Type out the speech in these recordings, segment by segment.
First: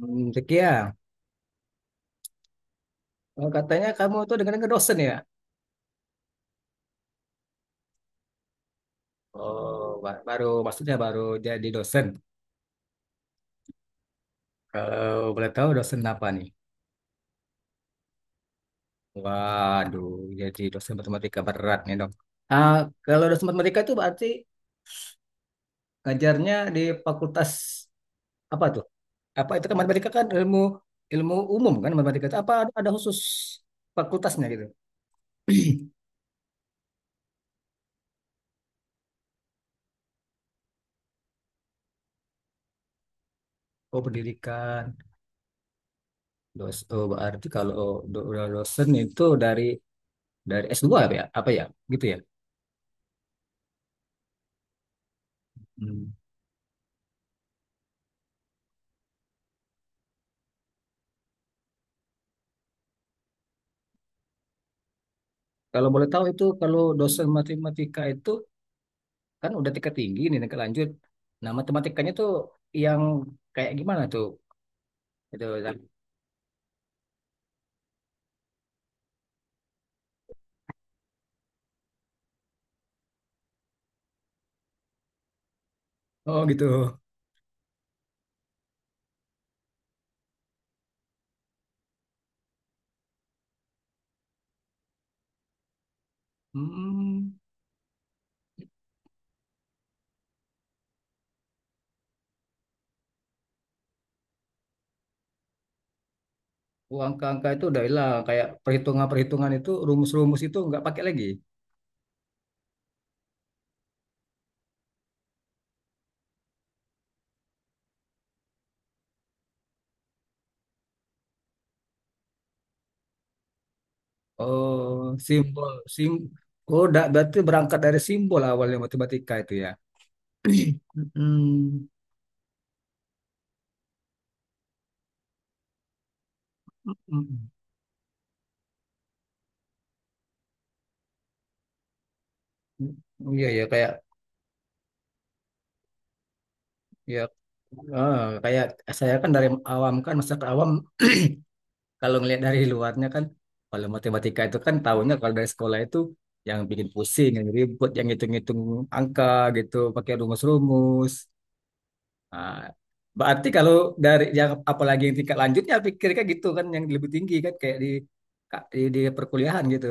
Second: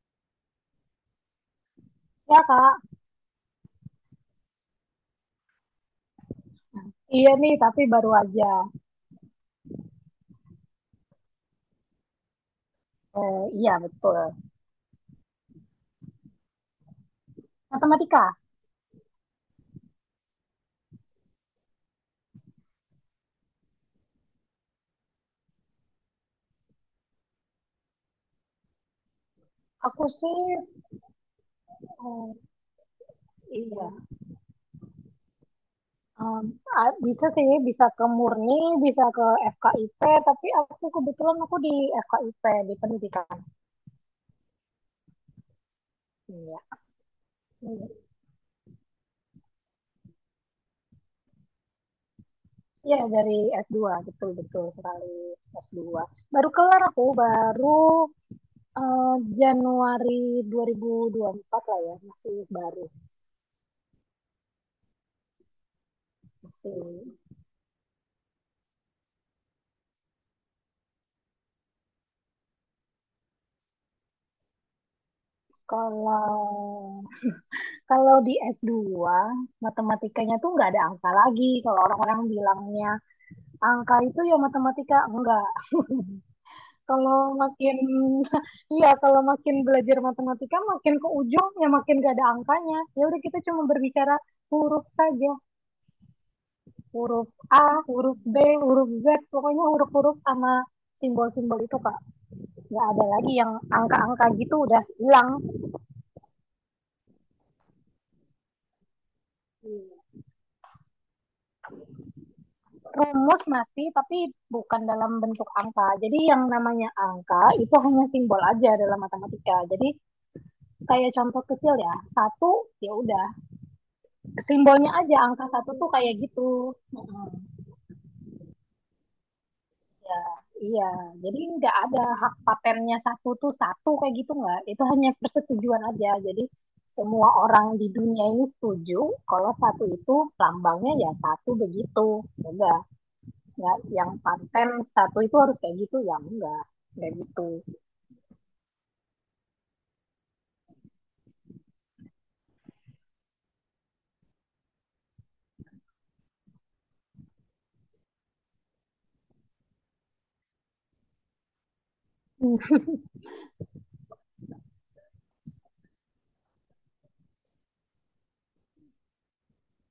Zeki ya. Ya kak, Oh, katanya kamu tuh dengan dosen ya? iya nih tapi baru aja. Oh, baru maksudnya baru jadi dosen. Iya betul. Kalau boleh tahu dosen apa nih? Matematika. Waduh, jadi dosen matematika berat nih dong. Ah, kalau dosen matematika itu berarti ngajarnya di fakultas apa tuh? Apa itu kan Aku matematika kan sih, ilmu ilmu umum kan matematika itu eh, apa ada khusus iya, fakultasnya gitu? em, bisa sih, bisa ke Murni, bisa ke FKIP, tapi aku kebetulan aku di FKIP, di pendidikan. Oh, pendidikan. Iya, Dos, oh, berarti kalau iya, do- dosen itu dari S2 apa ya? Apa ya? Gitu ya? iya. Dari s dua, betul-betul sekali, s dua. Hmm. Baru kelar aku, baru eh, Januari 2024 lah ya, masih baru. Kalau boleh tahu itu kalau Masih. dosen matematika itu kan udah tingkat tinggi nih tingkat lanjut. Nah, matematikanya tuh yang kayak gimana tuh? Gitu. Zak. Kalau Kalau di S2, matematikanya tuh nggak ada angka lagi. Kalau orang-orang bilangnya angka itu ya matematika, enggak. Oh, gitu. Kalau makin, iya, kalau makin belajar matematika, makin ke ujung ya makin nggak ada angkanya. Ya udah kita cuma berbicara huruf saja. Huruf Hmm. A, huruf B, huruf Z, pokoknya huruf-huruf sama simbol-simbol itu, Kak. Nggak ada lagi yang angka-angka gitu, udah hilang. Oh, angka-angka itu udah hilang kayak perhitungan-perhitungan itu rumus-rumus itu nggak pakai lagi. Rumus masih, tapi bukan dalam bentuk angka. Jadi yang namanya angka itu hanya simbol aja dalam matematika. Jadi kayak contoh kecil ya, satu, ya udah simbolnya Oh, aja angka satu simbol, tuh sim kayak gitu. Berarti berangkat dari simbol awalnya matematika itu ya. Ya, iya. Jadi nggak ada hak patennya satu tuh satu kayak gitu, nggak. Itu hanya persetujuan aja. Jadi semua Hmm. orang di dunia ini setuju kalau satu itu lambangnya ya satu, begitu. Udah. Iya ya Ya, kayak yang paten satu itu harus kayak gitu, ya enggak kayak ya gitu. ah, kayak saya kan dari awam kan masyarakat awam. Kalau ngelihat dari luarnya kan kalau matematika itu kan tahunya kalau dari sekolah itu yang bikin pusing, yang ribut, yang ngitung-ngitung angka gitu, pakai rumus-rumus. Nah, Hmm. berarti kalau dari yang apalagi yang tingkat lanjutnya pikirnya gitu kan yang lebih tinggi kan kayak di di perkuliahan gitu.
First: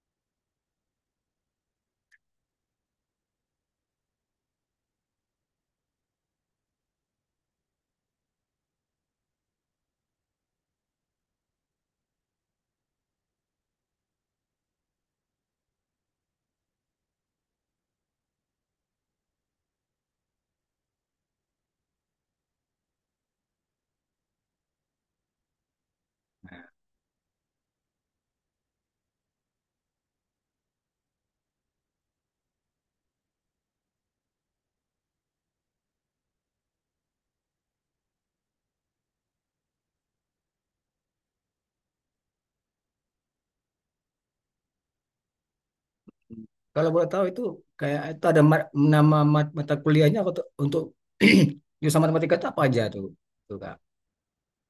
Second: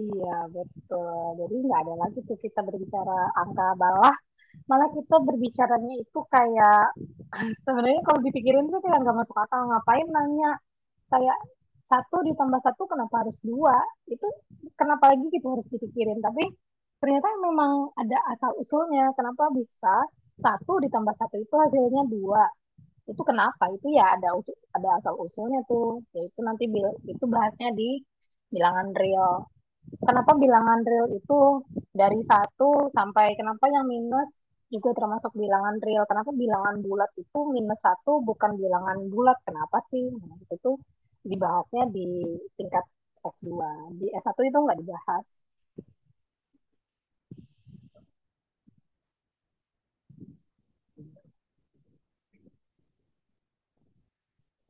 Iya betul, jadi nggak ada lagi tuh kita berbicara angka. Bawah, malah kita berbicaranya itu kayak, sebenarnya kalau dipikirin tuh kayak nggak masuk akal, ngapain nanya kayak satu ditambah satu kenapa harus dua? Itu kenapa lagi kita harus dipikirin? Tapi ternyata memang ada asal usulnya kenapa bisa satu ditambah satu itu hasilnya dua. Itu kenapa itu? Ya ada usul, ada asal usulnya tuh, yaitu nanti itu bahasnya di bilangan real. Kenapa bilangan real itu dari satu sampai, kenapa yang minus juga termasuk bilangan real, kenapa bilangan bulat itu minus satu bukan bilangan bulat, kenapa sih? Nah, itu tuh dibahasnya di tingkat s dua. Di s satu itu nggak dibahas. Kalau boleh tahu itu kayak itu ada nama mata kuliahnya untuk jurusan matematika itu apa aja tuh, Kak?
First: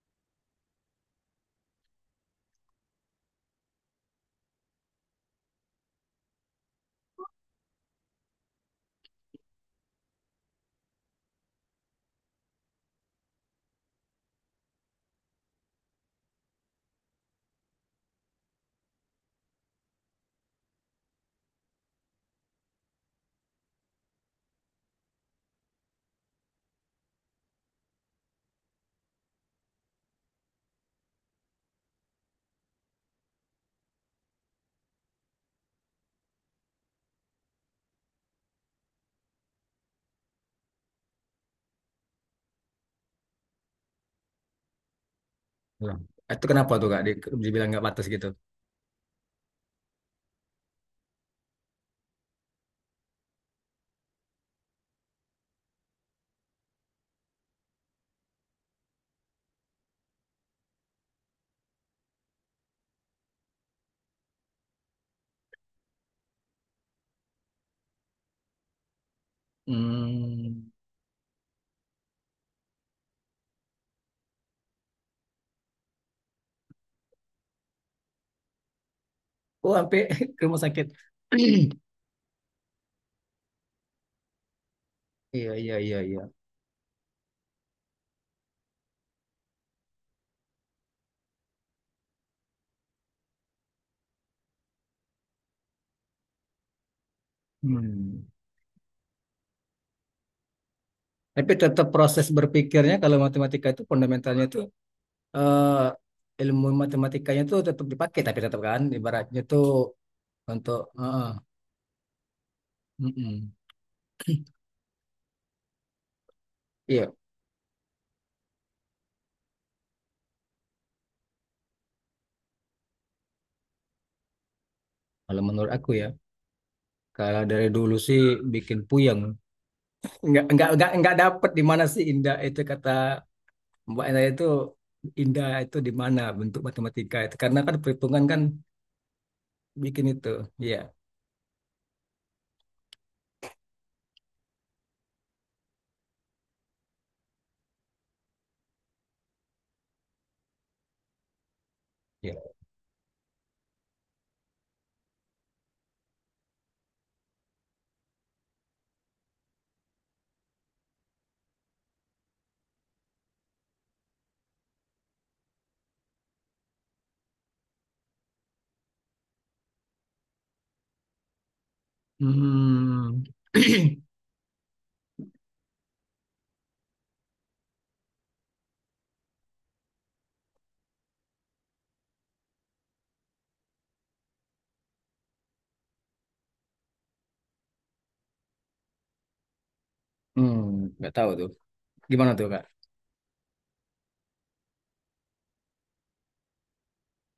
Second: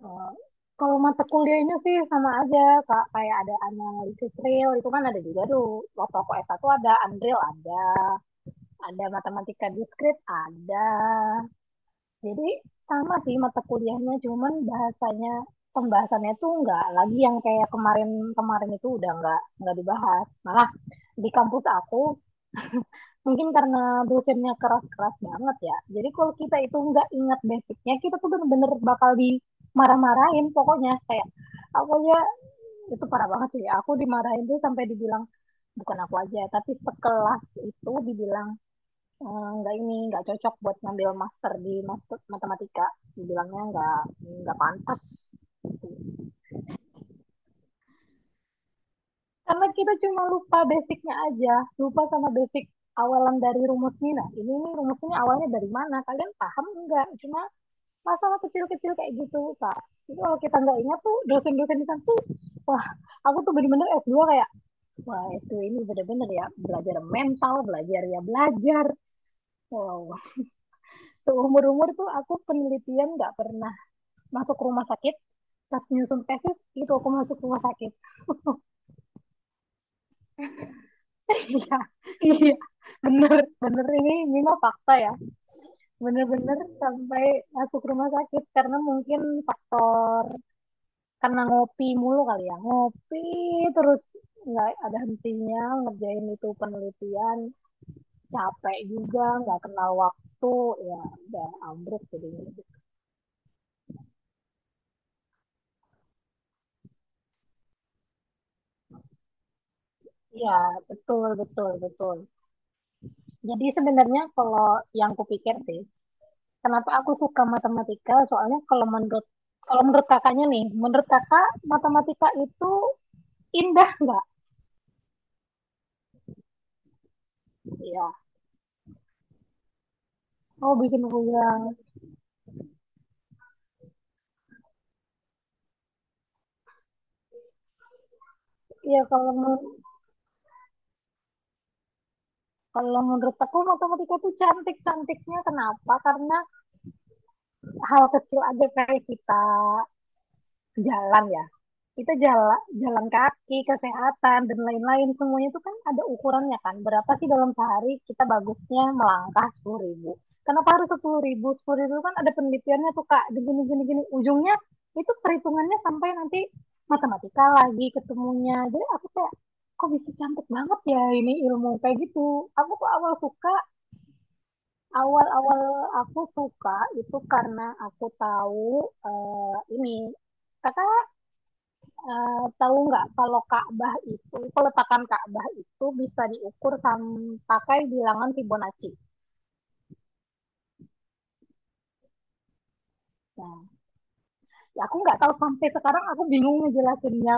Oh, kalau mata kuliahnya sih sama aja, Kak. Kayak ada analisis real, itu kan ada juga tuh. Waktu aku s satu ada, Unreal ada matematika diskrit ada. Jadi sama sih mata kuliahnya, cuman bahasanya, pembahasannya tuh nggak lagi yang kayak kemarin-kemarin itu, udah nggak dibahas. Malah di kampus aku mungkin karena dosennya keras-keras banget ya. Jadi kalau kita itu nggak ingat basicnya, kita tuh bener-bener bakal dimarah-marahin pokoknya. Kayak aku ya, itu parah banget sih. Aku dimarahin tuh sampai dibilang, bukan aku aja, tapi sekelas itu dibilang, "Eh, nggak ini, nggak cocok buat ngambil master di master matematika." Dibilangnya nggak pantas. Gitu. Tuh. Itu kenapa tuh Kak dibilang nggak batas gitu? Karena kita cuma lupa basicnya aja, lupa sama basic awalan dari rumusnya. Nah, ini nih rumusnya awalnya dari mana? Kalian paham nggak? Cuma masalah kecil-kecil kayak gitu, Pak. Jadi kalau kita nggak ingat tuh, dosen-dosen di sana tuh, wah, aku tuh bener-bener s dua kayak, wah, s dua ini bener-bener ya, belajar mental, belajar, ya belajar. Wow, Hmm. seumur-umur tuh aku penelitian nggak pernah masuk rumah sakit, pas nyusun tesis itu aku masuk rumah sakit. Oh, sampai ke rumah sakit. Iya, iya, bener, bener, ini mah fakta ya. Iya, iya, iya, iya. Bener-bener sampai masuk rumah sakit karena mungkin faktor karena ngopi mulu kali ya, ngopi terus nggak ada hentinya ngerjain itu penelitian, Hmm. capek juga, nggak kenal waktu, ya udah Tapi tetap ambruk proses jadinya. berpikirnya kalau matematika itu fundamentalnya itu eh, ilmu matematikanya itu tetap dipakai tapi tetap kan ibaratnya tuh Iya, untuk betul, betul, betul. mm-mm. Jadi sebenarnya kalau yang kupikir sih, kenapa aku Iya, suka matematika? Soalnya kalau menurut kakaknya nih, menurut kakak, matematika itu indah nggak? kalau menurut aku ya. Kalau dari dulu Iya. sih bikin puyeng. Enggak enggak Oh, enggak bikin enggak dapet di goyang. mana sih indah itu kata Mbak Enda itu indah itu di mana bentuk matematika itu karena kan perhitungan kan Iya, kalau bikin itu. Iya. kalau menurut aku matematika itu cantik. Cantiknya kenapa? Karena hal kecil aja kayak kita jalan ya, kita jalan, jalan kaki, kesehatan dan lain-lain, semuanya itu kan ada ukurannya. Kan berapa sih dalam sehari kita bagusnya melangkah 10.000? Kenapa harus 10.000? 10.000 kan ada penelitiannya tuh, Kak, gini gini gini ujungnya, itu perhitungannya, sampai nanti matematika lagi ketemunya. Jadi aku kayak, kok bisa cantik banget ya ini ilmu kayak gitu. Aku tuh awal Hmm. suka, awal-awal aku suka itu karena aku tahu, eh, ini kakak. Tahu nggak kalau Ka'bah itu, peletakan Ka'bah itu bisa diukur pakai bilangan Fibonacci? Hmm, nggak tahu tuh. Gimana tuh, Kak? Nah, ya aku nggak tahu, sampai sekarang aku bingung ngejelasinnya.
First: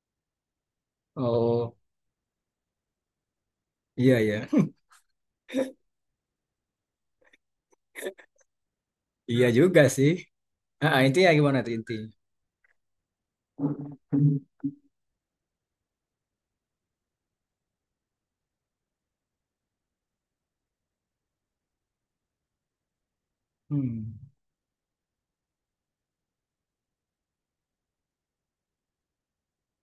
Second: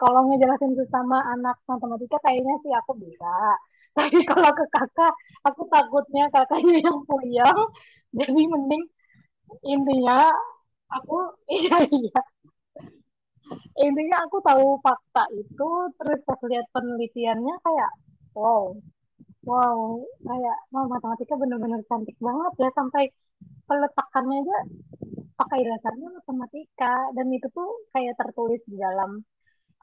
Kalau ngejelasin itu sama anak Oh, matematika kayaknya sih aku bisa. iya, Tapi iya. kalau ke kakak, aku takutnya kakaknya yang puyeng. Jadi mending Iya juga sih. intinya Ah, ah, aku, intinya gimana tuh iya intinya? iya, intinya aku tahu fakta itu, terus pas lihat penelitiannya kayak wow. Wow, kayak wow, matematika bener-bener cantik banget ya, sampai Hmm. peletakannya aja pakai dasarnya matematika, dan itu tuh kayak tertulis di dalam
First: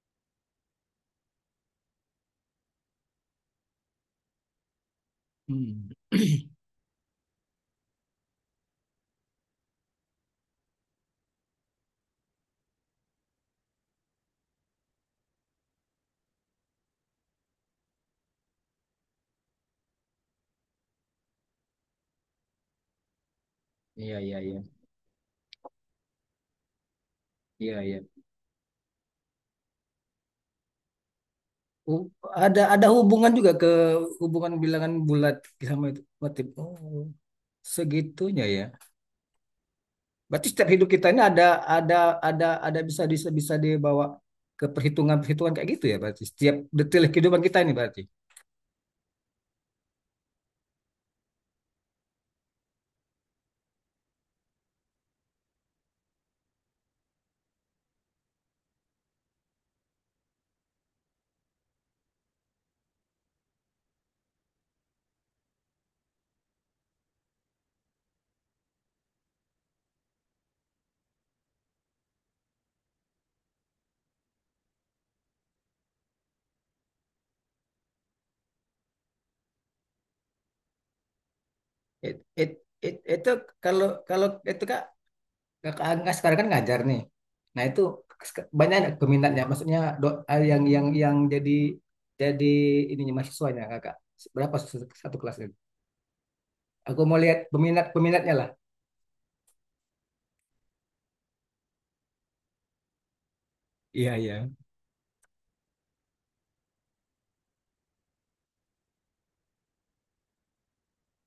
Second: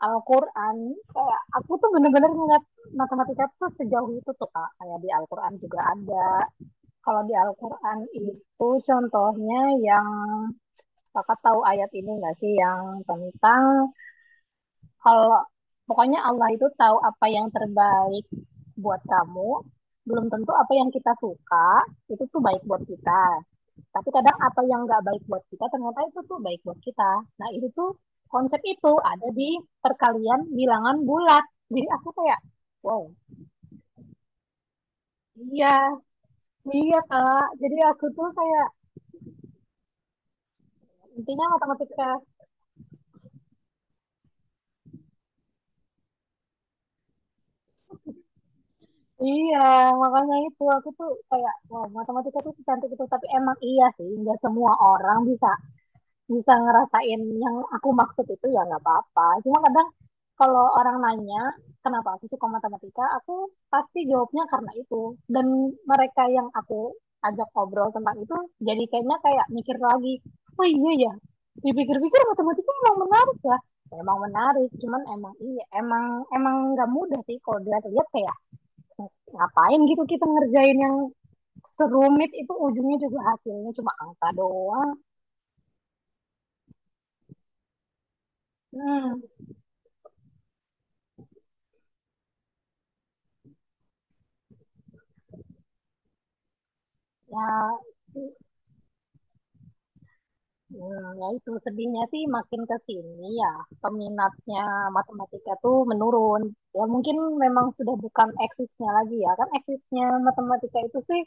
Al-Qur'an. Kayak aku tuh bener-bener ngeliat matematika tuh sejauh itu tuh, Kak. Kayak di Al-Qur'an Hmm. juga ada. Kalau di Al-Qur'an itu contohnya yang, Kakak tahu ayat ini nggak sih yang tentang, kalau pokoknya Allah itu tahu apa yang terbaik buat kamu, belum tentu apa yang kita suka itu tuh baik buat kita. Tapi Iya, kadang iya, iya. apa yang nggak baik buat kita ternyata itu tuh baik buat kita. Nah, itu Iya, tuh iya. konsep itu ada di perkalian bilangan bulat. Jadi Oh, aku kayak ada wow. hubungan juga ke hubungan bilangan bulat Iya sama itu Watim. iya, Oh, Kak. Jadi aku tuh segitunya ya. kayak, Berarti setiap hidup kita ini intinya ada matematika, ada bisa bisa bisa dibawa ke perhitungan-perhitungan kayak gitu ya berarti. Setiap detail kehidupan kita ini berarti. iya, makanya itu aku tuh kayak wow, matematika tuh secantik itu. Tapi emang iya sih nggak semua orang bisa bisa ngerasain yang aku maksud itu, ya nggak apa-apa. Cuma kadang kalau orang nanya kenapa aku suka matematika, aku pasti jawabnya karena itu. Dan mereka yang aku ajak ngobrol tentang itu, jadi kayaknya kayak mikir lagi, oh iya ya, dipikir-pikir matematika emang menarik ya. Emang menarik, cuman emang iya, emang emang nggak mudah sih kalau dilihat-lihat kayak ngapain gitu kita ngerjain yang It, serumit it, itu it, ujungnya juga itu hasilnya kalau cuma kalau angka itu doang. kakak Angga sekarang kan ngajar nih. Nah itu banyak nggak Hmm, peminatnya, maksudnya yang jadi ininya mahasiswanya kakak. Berapa satu kelas itu? Aku mau lihat peminat ya peminatnya lah. Ya, itu sedihnya sih makin ke sini ya, Iya, iya. peminatnya matematika tuh menurun. Ya mungkin memang sudah bukan eksisnya lagi ya. Kan eksisnya matematika itu sih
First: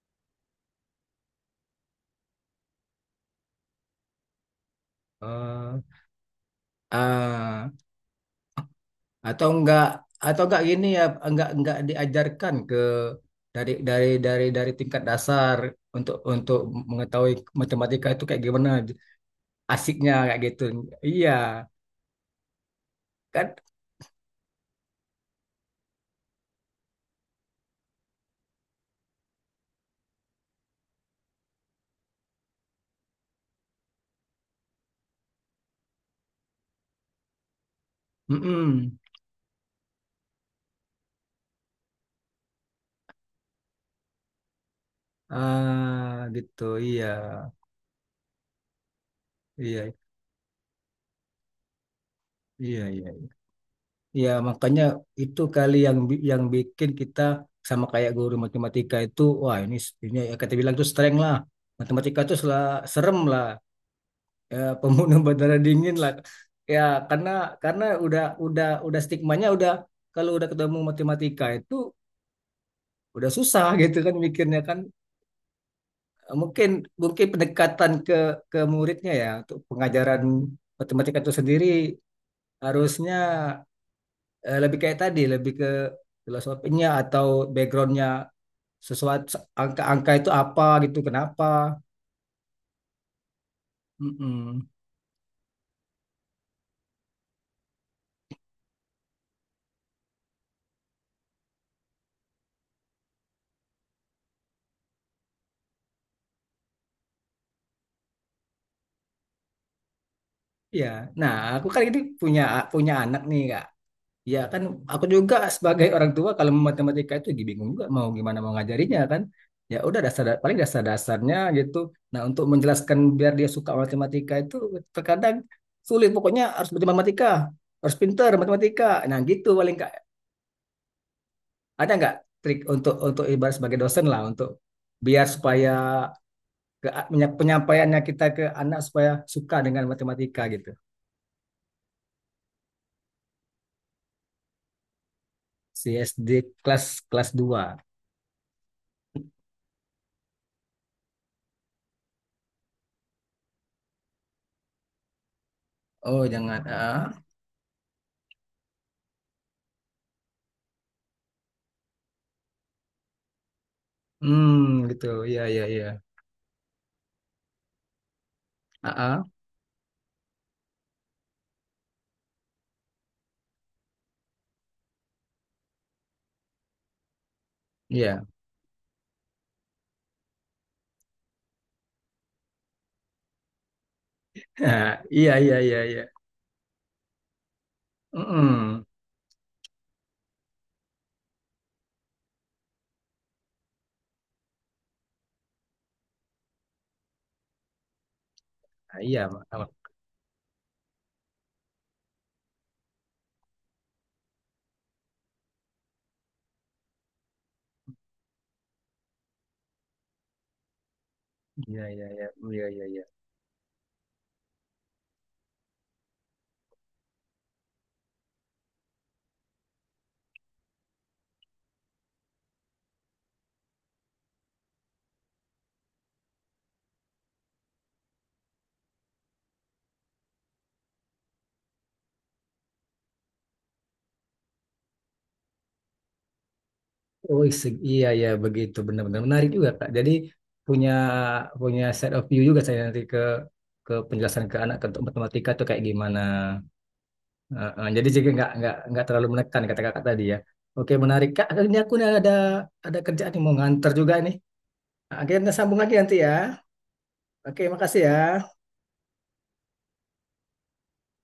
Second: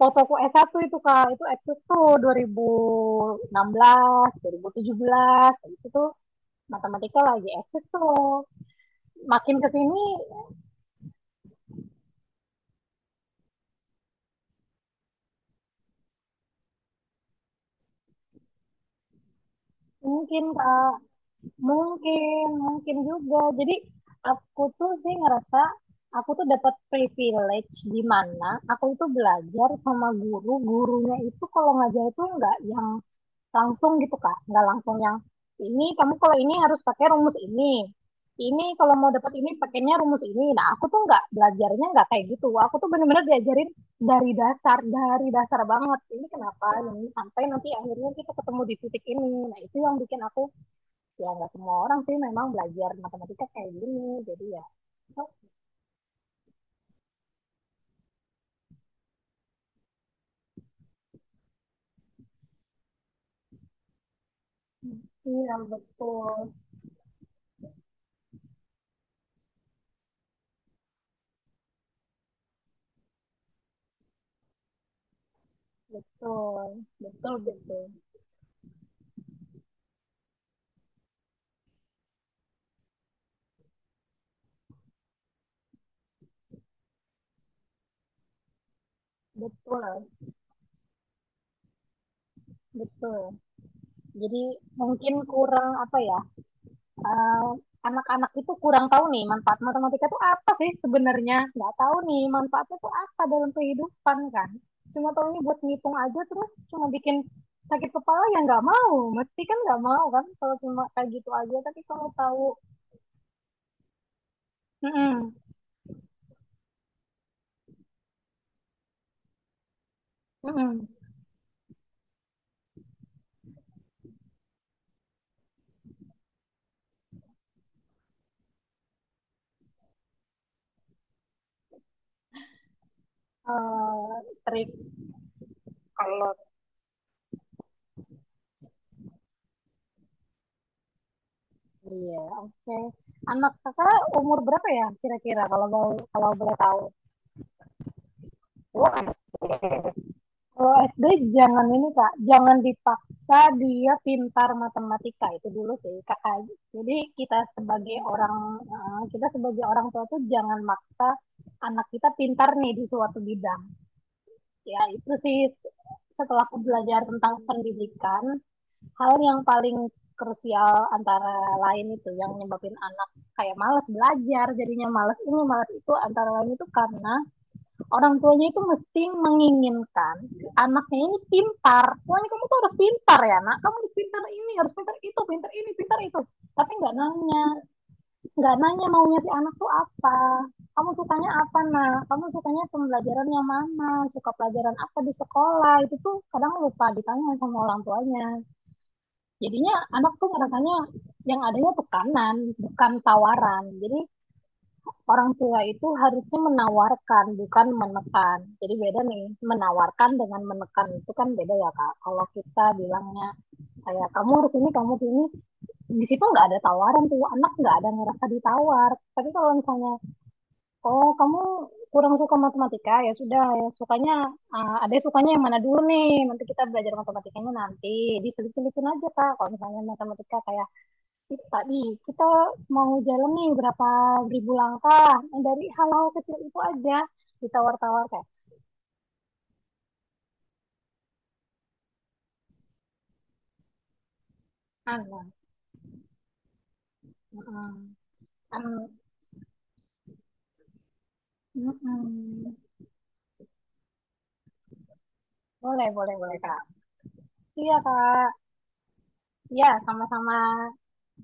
fotoku s satu itu, Kak, itu eksis tuh dua dua ribu ribu enam belas, 2017. Eh, Itu tuh matematika lagi ah, eksis tuh. atau Makin ke enggak sini atau enggak gini ya enggak diajarkan ke dari tingkat dasar untuk mengetahui matematika itu kayak gimana asiknya kayak mungkin, gitu. Kak. Iya. Mungkin, mungkin juga. Kan. Jadi aku tuh sih ngerasa aku tuh dapat privilege di mana aku itu belajar sama guru. Gurunya itu kalau ngajar itu nggak yang langsung gitu, Kak, nggak langsung yang ini kamu kalau ini harus pakai rumus ini. Ini kalau Mm-mm. mau dapat ini pakainya rumus ini. Nah, aku tuh nggak belajarnya nggak kayak gitu. Aku tuh bener-bener diajarin dari dasar banget. Ah, Ini gitu. kenapa ini Iya. sampai nanti akhirnya kita ketemu di titik ini. Nah, itu Iya. yang bikin aku, ya nggak semua orang sih memang Iya, belajar iya. matematika kayak gini, Iya, jadi ya. makanya Oh, itu kali yang yang bikin kita sama kayak guru matematika itu, wah, ini ya kita bilang tuh strength lah. Matematika itu serem lah. Ya, pembunuh iya berdarah dingin lah. betul, Ya, karena udah stigmanya udah kalau udah ketemu matematika itu udah susah gitu kan mikirnya kan. Mungkin betul, mungkin betul, betul, pendekatan ke muridnya ya untuk pengajaran matematika itu sendiri harusnya lebih kayak tadi, lebih ke filosofinya atau backgroundnya sesuatu betul, angka-angka itu apa gitu, kenapa? betul. Jadi Mm-mm. mungkin kurang apa ya, eh, anak-anak itu kurang tahu nih manfaat matematika tuh apa sih. Sebenarnya nggak tahu nih manfaatnya tuh apa dalam kehidupan, kan cuma tahunya buat ngitung aja, terus cuma bikin sakit kepala, ya nggak mau, mesti kan nggak mau kan kalau cuma Ya, kayak gitu nah aja, aku tapi kan ini kalau punya tahu. punya anak nih kak. Ya kan, aku juga Mm-mm. sebagai orang tua kalau matematika itu bingung juga mau gimana mau ngajarinya kan. Ya udah dasar paling Mm-mm. dasar-dasarnya gitu. Nah untuk menjelaskan biar dia suka matematika itu terkadang sulit. Pokoknya harus bermatematika, harus pintar matematika. Nah gitu paling kak. Ada nggak trik untuk ibarat sebagai dosen lah Eh, untuk trik biar supaya kalau, ke, penyampaiannya kita ke anak supaya suka dengan matematika gitu. iya, oke, anak kakak umur berapa ya kira-kira, kalau mau, Si kalau SD boleh tahu? kelas kelas dua. Wah, kalau SD jangan ini, Kak, jangan dipaksa dia pintar matematika itu dulu sih, Oh, Kakak. jangan. Jadi Ah. kita sebagai orang kita sebagai orang tua tuh jangan maksa anak kita pintar nih di suatu bidang. Ya Hmm, gitu. itu sih Iya, iya, iya. setelah aku belajar tentang pendidikan, Ah, hal ah, yang paling krusial antara lain itu yang nyebabin anak kayak malas belajar, jadinya malas ini malas itu, antara lain itu karena orang iya. tuanya itu mesti menginginkan si anaknya ini pintar. Pokoknya kamu tuh harus pintar ya nak, kamu harus pintar ini, harus pintar Ah, itu, iya, pintar iya, ini iya, pintar iya. itu, tapi nggak nanya nggak Mm-mm. nanya maunya si anak tuh apa. Kamu sukanya apa nak, kamu sukanya pembelajaran yang mana, suka pelajaran apa di sekolah, itu tuh kadang lupa ditanya sama orang tuanya. Ah, iya, Mak. Ah, Jadinya anak tuh ngerasanya yang adanya tekanan, bukan tawaran. Jadi orang tua itu harusnya menawarkan, bukan menekan. Jadi beda nih, menawarkan dengan menekan itu kan beda ya, iya, Kak. iya, iya, Kalau iya, kita iya, iya. bilangnya kayak kamu harus ini, di situ nggak ada tawaran tuh, anak nggak ada ngerasa ditawar. Tapi kalau misalnya, oh kamu kurang suka matematika, ya sudah ya, sukanya ah, ada sukanya yang mana dulu nih, nanti kita belajar matematikanya, nanti diselip-selipin aja, Kak, kalau misalnya matematika kayak itu tadi, kita mau jalan nih berapa ribu langkah. Nah, dari hal-hal kecil itu aja Oh, ditawar-tawar iya, kayak iya, begitu. Benar-benar menarik juga, Kak. Jadi punya punya set of view juga saya nanti ke penjelasan ke anak untuk anu, matematika tuh kayak gimana. Mm, Jadi juga anu, nggak terlalu menekan kata kakak tadi ya. Oke menarik kak. Ini aku nih ada mm, ada kerjaan nih mau nganter juga nih. Akhirnya sambung boleh lagi boleh nanti ya. boleh, Kak. Oke Iya, makasih Kak, ya. iya, sama-sama.